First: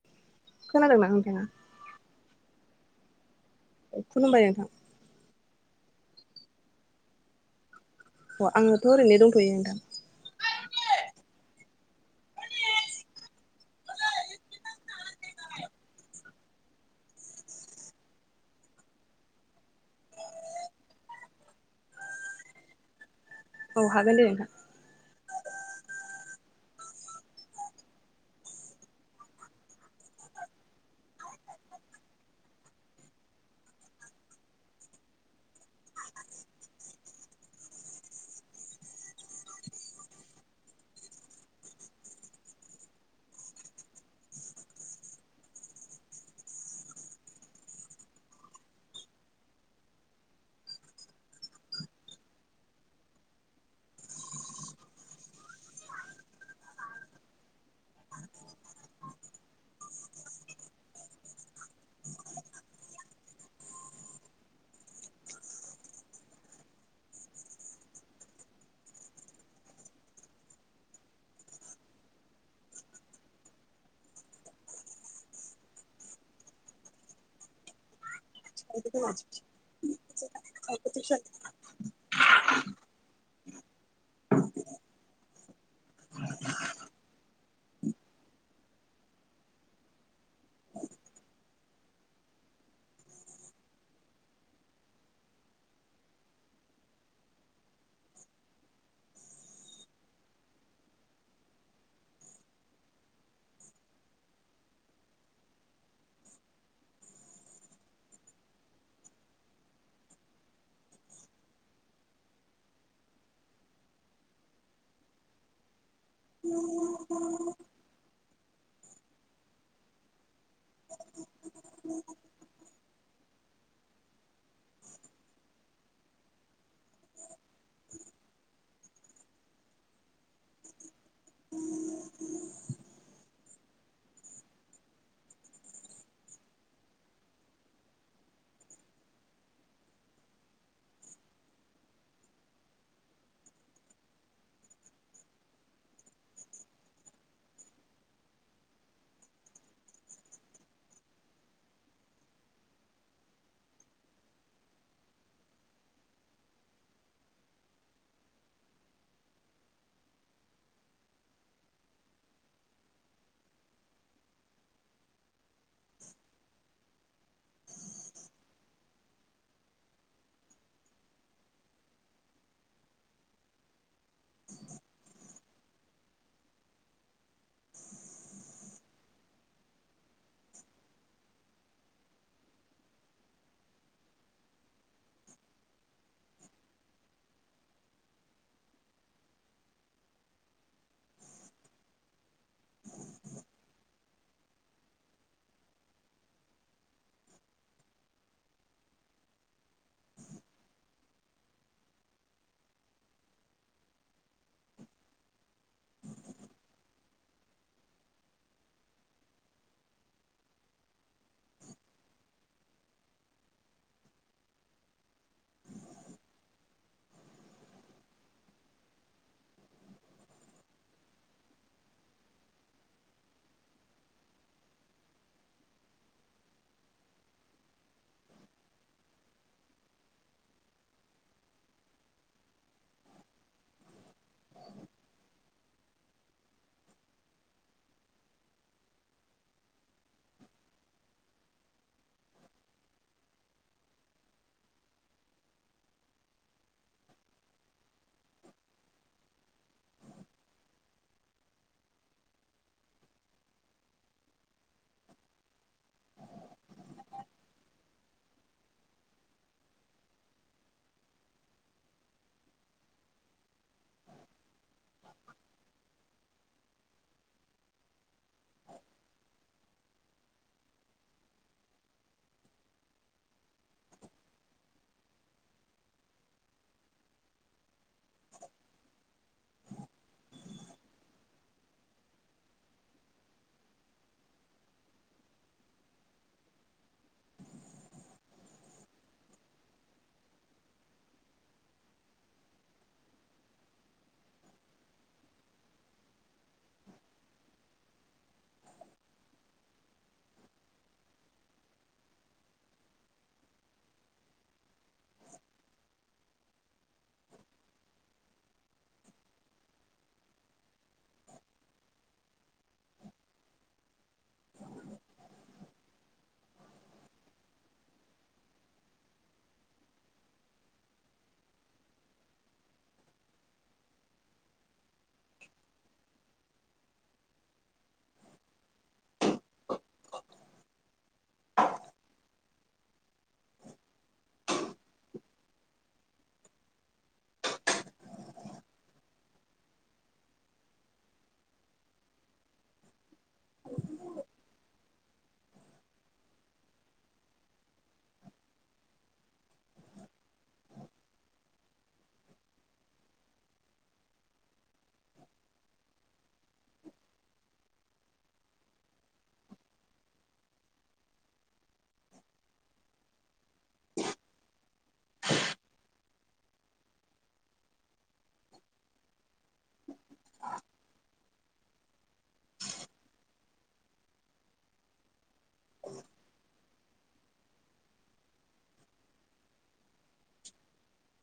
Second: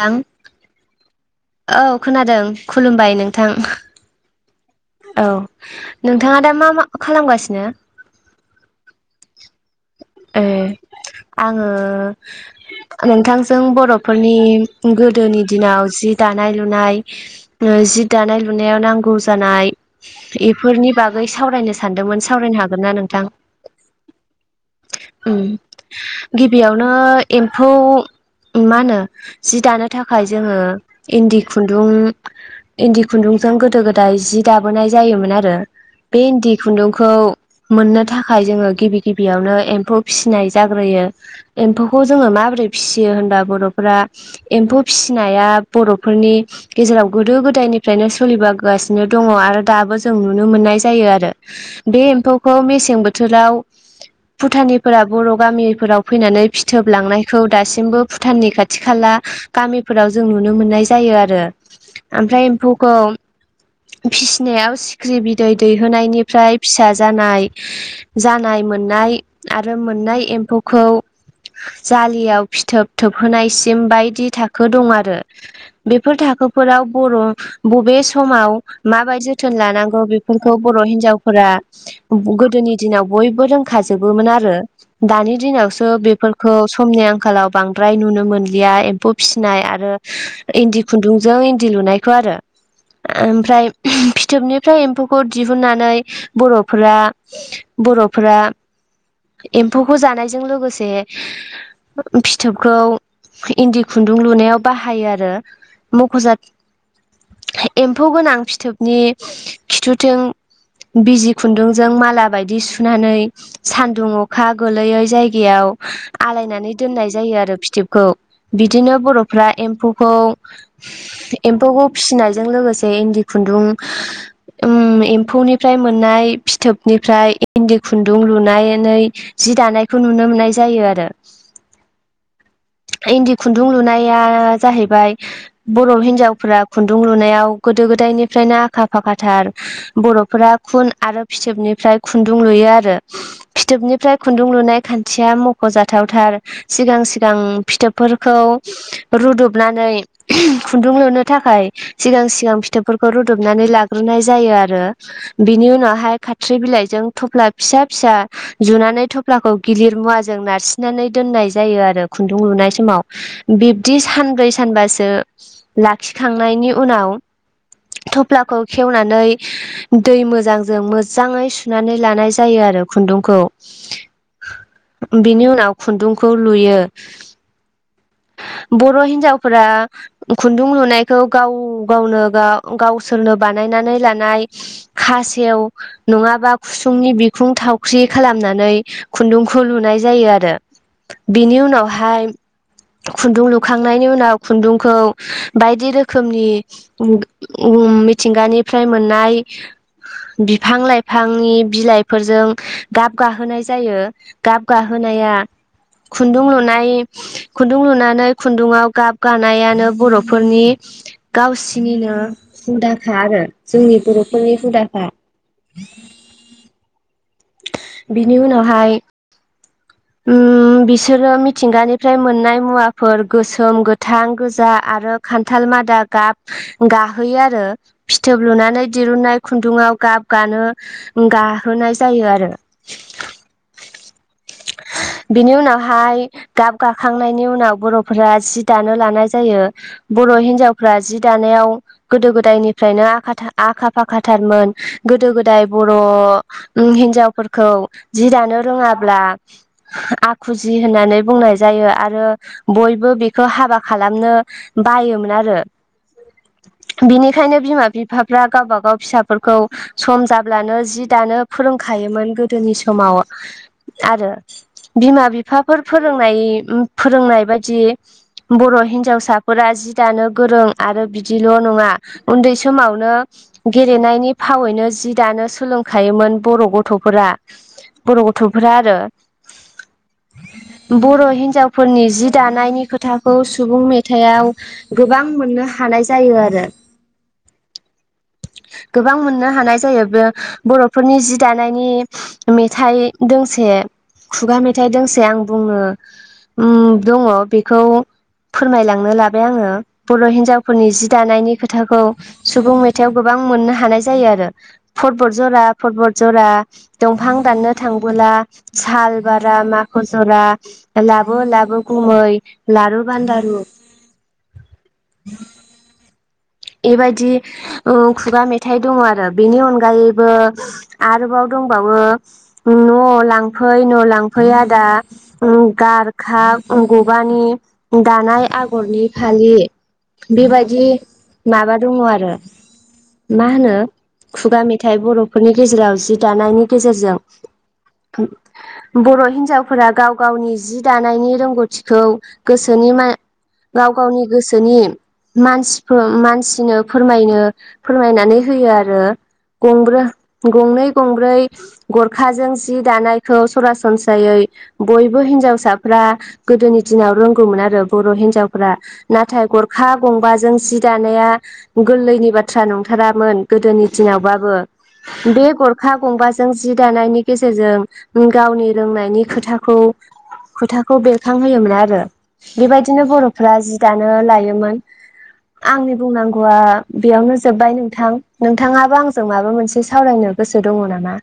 आं खोनादों ना नोंथाङा? औ खोनादों खुलुमबाय नोंथां। खुलुमबाय नोंथां। औ नोंथाङा दा मा मा खालामगासिनो? अ आंथ' ओरैनो दंथ'यो नोंथां। ए आङो नोंथांजों बर'फोरनि गोदोनि दिनाव जि दानाय लुनाय जि दानाय लुनायाव नांगौ जानाय एफोरनि बागै सावरायनो सानदोंमोन सावरायनो हागोन ना नोंथां? औ हागोन दे नोंथां। उम गिबियावनो एम्फौ मा होनो जि दानो थाखाय जोङो इन्दि खुन्दुं इन्दि खुन्दुंजों गोदो गोदाय जि दाबोनाय जायोमोन आरो। बे इन्दि खुन्दुंखौ मोननो थाखाय जोङो गिबि गिबियावनो एम्फौ फिसिनाय जाग्रोयो। एम्फौखौ जोङो माबोरै फिसियो होनबा बर'फोरा एम्फौ फिसिनाया बर'फोरनि गेजेराव गोदो गोदायनिफ्रायनो सोलिबोगासिनो दङ आरो दाबो जों नुनो मोननाय जायो आरो बे एम्फौखौ मेसें बोथोराव भुटानिफोरा बर' गामिफोराव फैनानै फिथोब लांनायखौ दासिमबो भुटाननि खाथि खाला गामिफोराव जों नुनो मोननाय जायो आरो आमफ्राय एम्फौखौ फिसिनायाव सिख्रि बिदै दैहोनायनिफ्राय फिसा जानाय जानाय मोननाय आरो मोननाय एम्फौखौ जालियाव फिथोब थोबहोनायसिम बायदि थाखो दं आरो। बेफोर थाखोफोराव बर' बबे समाव माबायदि जोथोन लानांगौ बेफोरखौ बर' हिनजावफोरा गोदोनि दिनाव बयबो रोंखाजोबोमोन आरो। दानि दिनावसो बेफोरखौ समनि आंखालाव बांद्राय नुनो मोनलिया एम्फौ फिनाय आरो इन्दि खुन्दुंजों इन्दि लुनायखौ आरो आमफ्राय फ्राय फिथोबनिफ्राय एम्फौखौ दिहुननानै बर'फोरा बर'फोरा एम्फौखौ जानायजों लोगोसे फिथोबखौ इन्दि खुन्दुं लुनायाव बाहायो आरो। मख'जाथ एम्फौ गोनां फिथोबनि खिथुथिं बिजि खुन्दुंजों माला बायदि सुनानै सान्दुं अखा गोलैयै जायगायाव आलायनानै दोननाय जायो आरो फिथोबखौ। बिदिनो बर'फ्रा एम्फौखौ एम्फौखौ फिसिनायजों लोगोसे इन्दि खुन्दुं उम एम्फौनिफ्राय मोननाय फिथोबनिफ्राय इन्दि खुन्दुं लुनायनै जि दानायखौ नुनो मोननाय जायो आरो। [inaudible] इन्दि खुन्दुं लुनाया जाहैबाय बर' हिनजावफ्रा खुन्दुं लुनायाव गोदो गोदायनिफ्रायनो आखा फाखाथार बर'फोरा खुन आरो फिथोबनिफ्राय खुन्दुं लुयो आरो फिथोबनिफ्राय खुन्दुं लुनाय खान्थिया मख'जाथावथार। सिगां सिगां फिथोबफोरखौ रुदबनानै खुन्दुं लुनो थाखाय सिगां सिगां फि थोबफोरखौ रुदबनानै लाग्रोनाय जायो आरो। बिनि उनावहाय खाथ्रि बिलाइजों थफ्ला फिसा फिसा जुनानै थफ्लाखौ गिलिर मुवाजों नारसिननानै दोननाय जायो आरो खुन्दुं लुनाय समाव। बिब्दि सानब्रै सानबासो लाखिखांनायनि उनाव थफ्लाखौ खेवनानै दै मोजांजों मोजाङै सुनानै लानाय जायो आरो खुन्दुंखौ बिनि उनाव खुन्दुंखौ लुयो। बर' हिन्जावफोरा खुन्दुं लुनायखौ गाव गावनो गाव गावसोरनो बानायनानै लानाय खासेव नङाबा खुसुंनि बिखुं थावख्रि खालामनानै खुन्दुंखौ लुनाय जायो आरो बिनि उनावहाय खुन्दुं लुखांनायनि उनाव खुन्दुंखौ बायदि रोखोमनि मिथिंगानिफ्राय मोननाय बिफां लाइफांनि बिलाइफोरजों गाब गाहोनाय जायो। गाब गाहोनाया खुन्दुं लुनाय खुन्दुं लुनानै खुन्दुङाव गाब गानायानो बर'फोरनि गावसिनिनो हुदाखा आरो जोंनि बर'फोरनि हुदाखा। बिनि उनावहाय उम बिसोरो मिथिंगानिफ्राय मोननाय मुवाफोर गोसोम गोथां गोजा आरो खान्थाल मादा गाब गाहोयो आरो फिथोब लुनानै दिरुननाय खुन्दुङाव गाब गानो गाहोनाय जायो आरो। बिनि उनावहाय गाब गाखांनायनि उनाव बर'फोरा जि दानो लानाय जायो। बर' हिन्जावफ्रा जि दानायाव गोदो गोदायनिफ्रायनो आखा आखा फाखाथारमोन गोदो गोदाय बर' हिनजावफोरखौ जि दानो रोङाब्ला आखुजि होननानै बुंनाय जायो आरो। बयबो बेखौ हाबा खालामनो बायोमोन आरो। बिनिखायनो बिमा बिफाफ्रा गावबा गाव फिसाफोरखौ सम जाब्लानो जि दानो फोरोंखायोमोन गोदोनि समाव आरो बिमा बिफाफोर फोरोंनाय फोरोंनाय बायदि बर' हिन्जावसाफोरा जि दानो गोरों आरो बिदिल' नङा। उन्दै समावनो गेलेनायनि फावैनो जि दानो सोलोंखायोमोन बर' गथ'फोरा बर' गथ' फोर आरो। बर' हिनजावफोरनि जि दानायनि खोथाखौ सुबुं मेथायाव गोबां मोननो हानाय जायो आरो। गोबां मोननो हानाय जायो बे बर'फोरनि जि दानायनि मेथाइ दोंसे खुगा मेथाइ दोंसे आं बुङो दङ बेखौ फोरमायलांनो लाबाय आङो बर' हिनजावफोरनि जि दानायनि खोथाखौ सुबुं मेथाइाव गोबां मोननो हानाय जायो आरो। फटबट जरा फटब जरा दंफां दाननो थांबोला साल बारा माख जरा लाबो लाबो खुमै लारु बान्दारु बेबायदि खुगा मेथाइ दङ आरो बेनि अनगायैबो आरोबाव दंबावो न' लांफै न' लांफै आदा गार खा गबानि दानाय आगरनि फालि बेबादि माबा दङ आरो मा होनो खुगा मेथाइ बर'फोरनि गेजेराव जि दानायनि गेजेरजों [unintelligible] बर' हिन्जावफोरा गाव गावनि जि दानायनि रोंगौथिखौ गोसोनि मा गाव गावनि गोसोनि मानसि मानसिनो फोरमायनो फोरमायनानै होयो आरो गंब्रै गंनै गंब्रै गरखाजों जि दानायखौ सरासनस्रायै बयबो हिनजावसाफ्रा गोदोनि दिनाव रोंगौमोन आरो बर' हिनजावफ्रा नाथाय गरखा गंबाजों सि दानाया गोरलैनि बाथ्रा नंथारामोन गोदोनि दिनावबाबो बे गरखा गंबाजों जि दानायनि गेजेरजों गावनि रोंनायनि खोथाखौ खोथाखौ बे खांहोयोमोन आरो बेबायदिनो बर'फ्रा जि दानो लायोमोन आंनि बुंनांगौआ बेयावनो जोब्बाय नोंथां नोंथाङाबो आंजों माबा मोनसे सावरायनो गोसो दङ नामा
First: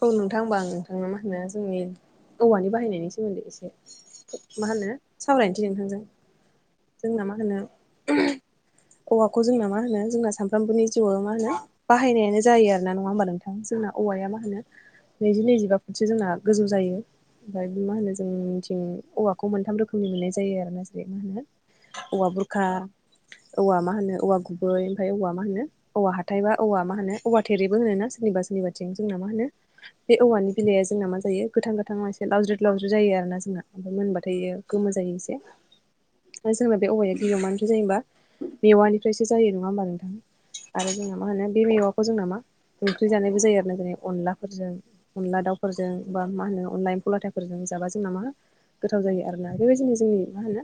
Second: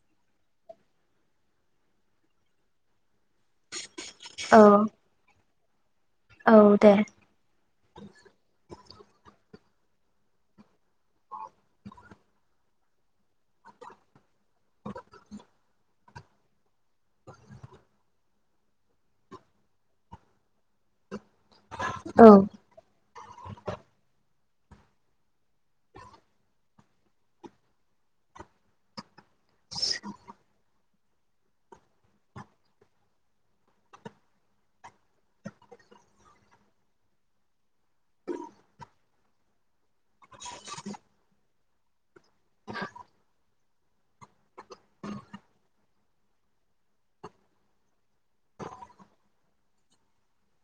औ नोंथां होनबा आं नोंथांनो मा होनो जोंनि औवानि बाहायनायनि सोमोन्दै एसे औ मा होनो सावरायनोसै नोंथांजों औ दे जों मा होनो औवाखौ जोंना मा होनो जोंना सामफ्रामबोनि जिउआव मा होनो बाहायनायानो जायो आरो ना नङा होमबा नोंथां जोंना औवाया मा होनो नैजि नैजिबा फुटसो जोंना गोजौ जायो ओमफ्राय मा होनो जों नि थिं औवाखौ मोनथाम रोखोमनि मोननाय जायो आरो ना जेरै मा होनो औवा औ बुरखा औवा मा होनो औवा गुबै ओमफ्राय औवा मा होनो औवा हाथाय बा औवा मा होनो औवा थेरेबो होनो ना सोरनिबा सोरनिबाथिं जोंना मा होनो [unintelligible] बे औवानि बिलाइया जोंना मा जायो गोथां गोथाङाव एसे लावज्रि लावज्रि जायो आरो ना जोंना ओमफ्राय मोनबाथाय गोमो जायो एसे [inaudible] जोंना बे औवाया गिबियाव मानिफ्राय जायो होनबा मेवानिफ्रायसो जायो नङा होमबा नोंथां आरो जोंना मा होनो बे मेवाखौ जोंना मा ओंख्रि जानायबो जायो आरो ना जेरै अनला फोरजों अनला दाउफोरजों बा मा होनो अनला एम्फौ लाथाफोरजों जाबा जोंना मा गोथाव जायो आरोना बेबायदिनो जोंनि मा होनो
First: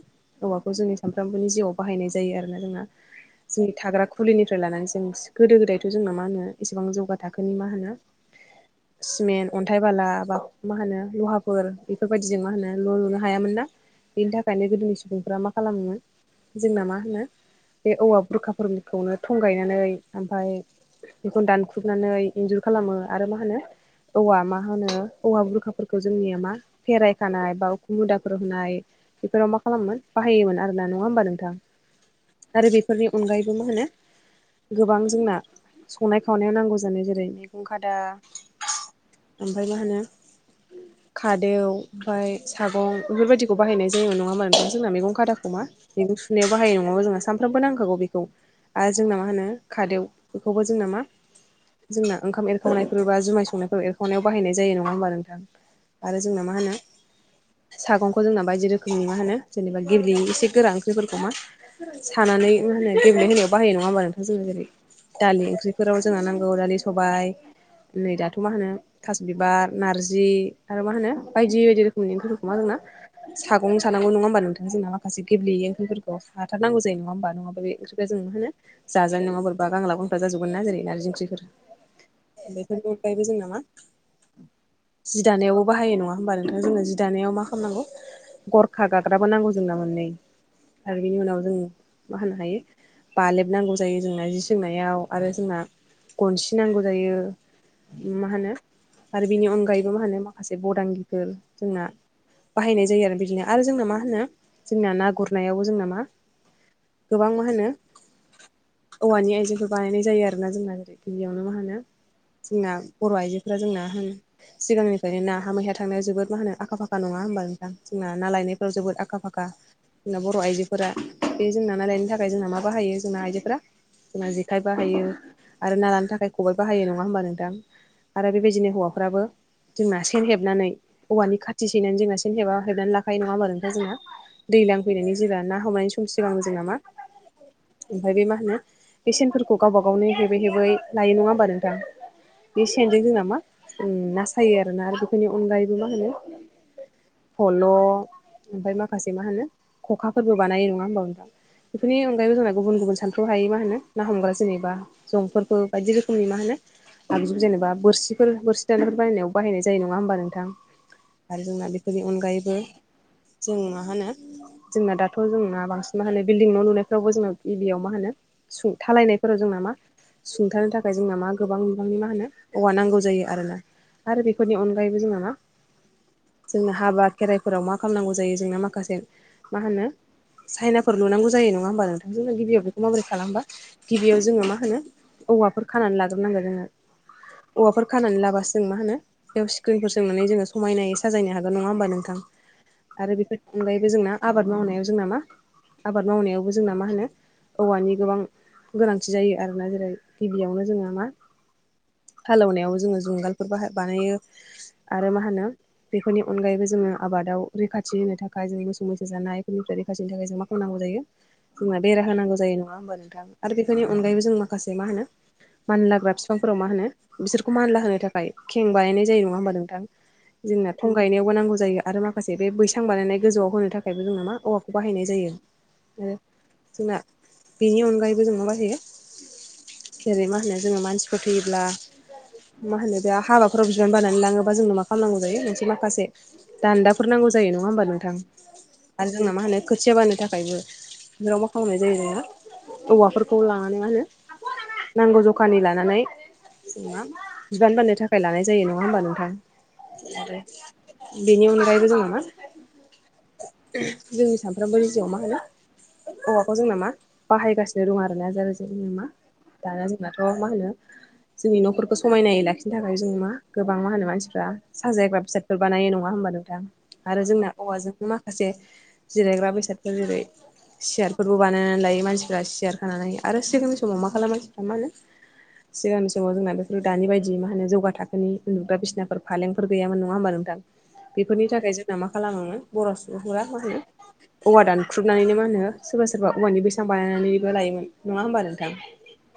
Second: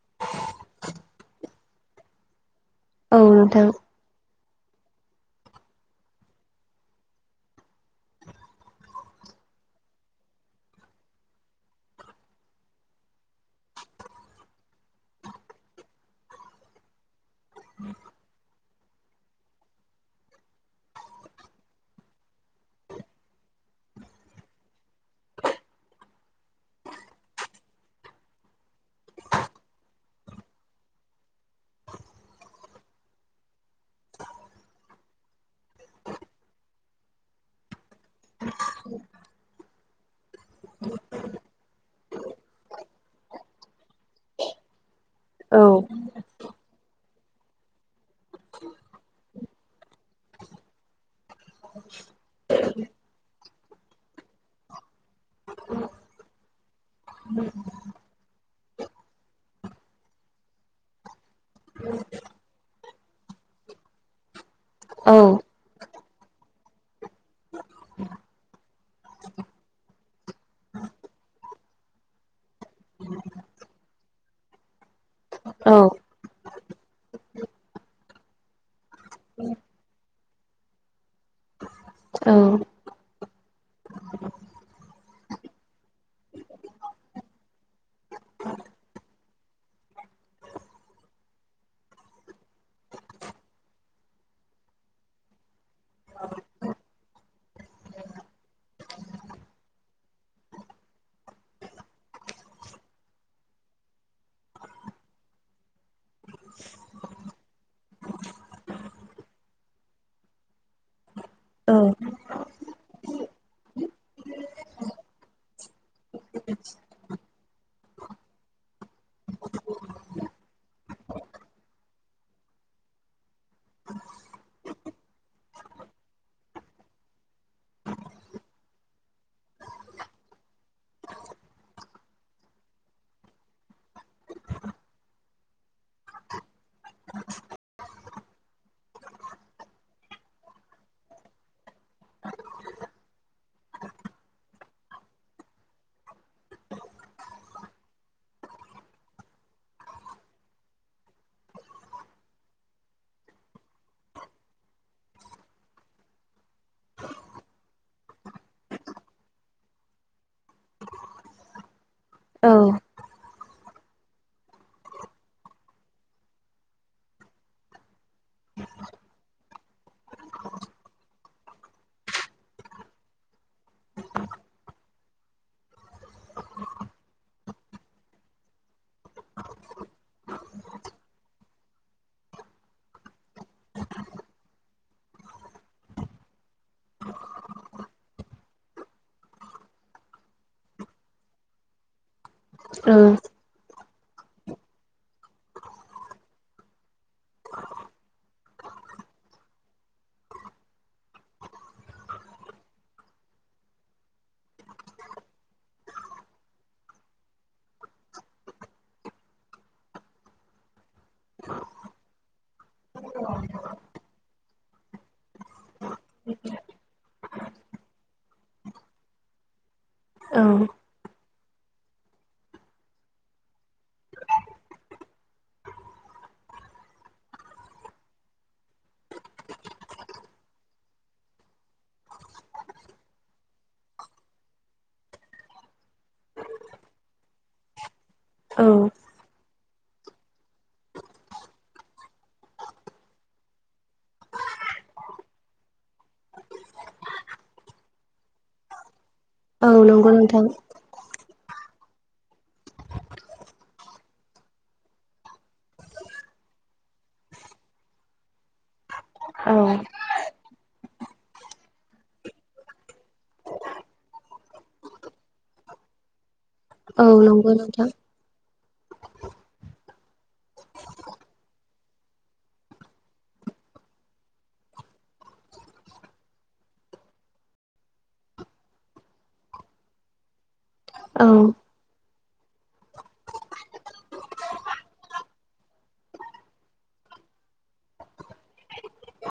औवाखौ जोंनि सानफ्रामबोनि जिउआव बाहायनाय जायो आरोना जोंना औ नोंथां जोंनि थाग्राखु फुलिनिफ्राय लानानै जों गोदो गोदायथ' जोंना मा होनो इसेबां जौगा थाखोनि मा होनो सिमेन्ट अन्थाइ बाला बा मा होनो लहाफोर बेफोरबायदिजों मा होनो न' लुनो हायामोन ना बेनि थाखायनो गोदोनि सुबुंफ्रा मा खालामोन जोंना मा होनो बे औवा बुरखाफोरनि खौनो थं गायनानै ओमफ्राय बेखौनो दानख्रुबनानै इन्जुर खालामो आरो मा होनो औवा मा होनो औवा बुरखाफोरखौ जोंनिया मा फेरायखानाय बा उख मुदाफोर होनाय बेफोराव मा खालामोन बाहायोमोन आर ना नङा होमबा नोंथां आरो बेफोरनि अनगायैबो मा होनो गोबां जोंना संनाय खावनायाव नांगौ जानाय जेरै मैगं खादा ओमफ्राय मा होनो खादौ ओमफ्राय सागं बेफोरबायदिखौ बाहायनाय जायो नङामोन ओमफ्राय जोंना मैगं खादाखौ औ मा मैगं होनायाव बाहाय नङाबा जोंहा सानफ्रामबो नांखागौ बेखौ आरो जोंना मा होनो खादेव बेखौबो जोंना मा जोंना ओंखाम एरखावनायफोर बा जुमाय संनायफोर एरखावनायाव बाहायनाय जायो नङा होमबा नोंथां आरो जोंना मा होनो सागंखौ जोंना बायदि रोखोमनि मा होनो जेनेबा गेब्लेयै एसे गोरा ओंख्रिफोरखौ मा सानानै मा होनो गेब्ले होनायाव बाहायो नङा होमबा नोंथां जोङो जेरै औ दालि ओंख्रिफोराव जोंहा नांगौ दालि सबाय नै दाथ' खौ मा होनो थास बिबार नारजि आरो मा होनो बायदि बायदि रोखोमनि ओंख्रैफोरखौ मा जोंना सागंनो सानांग नङ होमबा नोंथां जों माखासे गेब्लेयै औ ओंख्रिफोर हाथारनांगौ जायो नङा हमबा नङाबा बे ओंख्रिखौ जों मा होनो जाजानाय नङा बोरबा गांला गंफ्रा जाजोबगोन ना जेरै नारजि औ ओंख्रिफोरफोरखौ बयबो जायो नामा? जि दानायावबो बाहायो नङा होमबा नोंथाङा जोङो जि दानायाव मा खालामनांगौ। गरखा गाग्राबो नांगौ जोंना मोननै आरो बिनि उनाव जों मा होनो हायो। बालेब नांगौ जायो जोंना जि सोंनायाव आरो जोंना गनसि नांगौ जायो। मा होनो आरो बिनि अनगायैबो मा होनो माखासे बदांगिफोर जोंना बाहायनाय जायो आरो बिदिनो आरो जोंना मा होनो जोंना ना गुरनायावबो जोंना मा गोबां मा होनो औवानि आइजेंफोर बानायनाय जायो आरोोना जोंना जेरै गिबियावनो मा होनो [unintelligible] जोंना बर' आइजोफ्रा जोंना होनो सिगांनिफ्राय ना मैहाया थांनायाव जोबोद मा होनो आखा फाखा नङा होमबा नोंथां जोंना ना लायनायफ्राव जोबोद आखा फाखा जोंना बर' आइजोफोरा बे जोंना ना लायनो थाखाय जोंना मा बाहायो जोंना आइजोफोरा जोंना जेखाइ बाहायो आरो ना लानो थाखाय खबाइ बाहायो नङा होमबा नों दां आरो बेबायदिनो हौवाफ्राबो जोंना सेन हेबनानै औवानि खाथि सैनानै जोंना सेन हेबा हेबनानै लाखायो नङा होमबा नोंथां जोंङो। दै लां फैनायनि जेगब्ला ना हमनायनि सम सिगां जे नामा ओमफ्राय बे मा होनो पेसेन्फोरखौ गावबा गावनो हेबै हेबै लायो नङा होमबा नोंथां। बे सेनजों जोंना मा नासायो आरोना आरो बेफोरनि अनगायैबो मा होनो फल' ओमफफ्राय माखासे मा होनो खखाफोरबो बानायो नङा होनबा नोंथां। बेफोरनि अनगायैबो जोंना गुबुन गुबुन सानफ्रुआव हायो मा होनो ना हमग्रा जेनेबा जंफोरखौ बायदि रोखोमनि मा होनो आगजु जेनबा बोरसिफोर बोरसि दानायफोर बायनायाव बाहायनाय जायो नङा होमबा नोंथां आरो जोंना बेफोरनि अनगायैबो औ जों मा होनो जोंना दाथ' जोंना बांसिन मा होनो बिल्डिं न' लुनायफ्रावबो जों गिबियाव मा होनो सुंथालायनायफोराव जोंना मा सुंथानो थाखाय जोंना मा गोबां नोंनि मा होनो औवा नांगौ जायो आर ना आरो बेफोरनि अनगायैबो जोंना मा जोंनो हाबा खेराइफोराव मा खालामनांगौ जायो जोंनो माखासे मा होनो साइनाफोर लुुनांगौ जायो नङा होमबा नोंथांजोंनो गिबियाव बेखौ माबोरै खालामबा गिबियाव जोङो मा होनो औवाफोर खानानै लाद्रनांगोन जोङो औवाफोर खानानै लाबासो जों मा होनो बेयाव स्क्रिनफोर सोंनानै जोङो समायनायै साजायनो हागोन नङा होमबा नोंथां औ आरो बेफोर अनगायैबो जोंना आबाद मावनायाव जोंना मा आबाद मावनायावबो जोंना मा होनो औवानि गोबां गोनांथि जायो आरोना जेरै गिबियावनो जोंङहा मा हालेवनायाव जोङो जुंगालफोर बाह बानायो आरो मा होनो बेफोरनि अनगायैबो जोङो आबादाव रैखाथि होनो थाखाय जेरै मोसौ मैसाो जानायफोरनि रैखाथिनि थाखाय जों म होनांगौ जायो जोंना बेरा होनांगौ जायो नङा होमबा नोंथां आरो बेफोरनि अनगायैबो जों माखासे मा होनो मानलाग्रा बिफांफोराव मा होनो बिसोरखौ मानला होनो थाखाय खें बानायनाय जायो नङा होमबा नोंथां जोंनाथ' फं गायनायावबो नांगौ जायो आरो माखासे बे बैसां बानायनाय गोजौआव होनो थाखायबो जोों मा औवाखौ बाहायनाय जायो आरो जोंना बेनि अनगायैबो जों माबााहैयो जेरै मा होनो जोङो मानसिफोर थैयोब्ला मा होनो बे हाबाफोराव बिबान बनानै लाङोबा जोंनो मा खालामनांगौ जायो मोनसे माखासे दान्दाफोर नांगौ जायो नङा होमबा नोंथां। औ आरो जोंना मा होनो खोथिया बानो थाखायबो बे राव मा खालामनाय जायो जोंङो औवाफोरखौ लानानै मा होनो नांगौ जखानि लानानै जों बिबान बाननो थाखाय लानाय जायो नङा हबा नोंथां। औ नंगौ नोंथां बेनि अनगायैबो जों जोंनि सानफ्रोमबोनि जिउ आव मा होनो औवाखौ जोंना मा बाहायगासिनो दं आरोना जेर जेर मा औ दाना जोंनाथ' मा होनो जोंनि न'फोरखौ समायनायै लाखिनो थाखाय जों मा गोबां मा होनो मानसिफ्रा साजायग्रा बिसाद बानायो नङा होनोमबा नोंथां औ आरो नंगौ जोंना नोंथां औवाजोंनो मा माखासे जिरायग्रा बेसादफोर जेरै सियारफोरबो बानायनानै लायो मानसिफ्रा सियार खानानै होायो आरो सिगांनि समाव मा खालामो मानसिफ्रा मा होनो सिगांनि समाव जोंना बेफोर दानि बायदि मा होनो जौगा थाखोनि उन्दुग्रा बिसिनाफोर फालेंफोर गैयामोन नङा होमबा नोंथां। औ बेफोरनि थाखाय जोंना मा खालामो बर' सुबुंफोरा मा होनो औवा दानख्रुबनानैनो मा होनो सोरबा सोरबा औवानि बेसेबां बानायनानैबो लायोमोन नङा होमबा नोंथां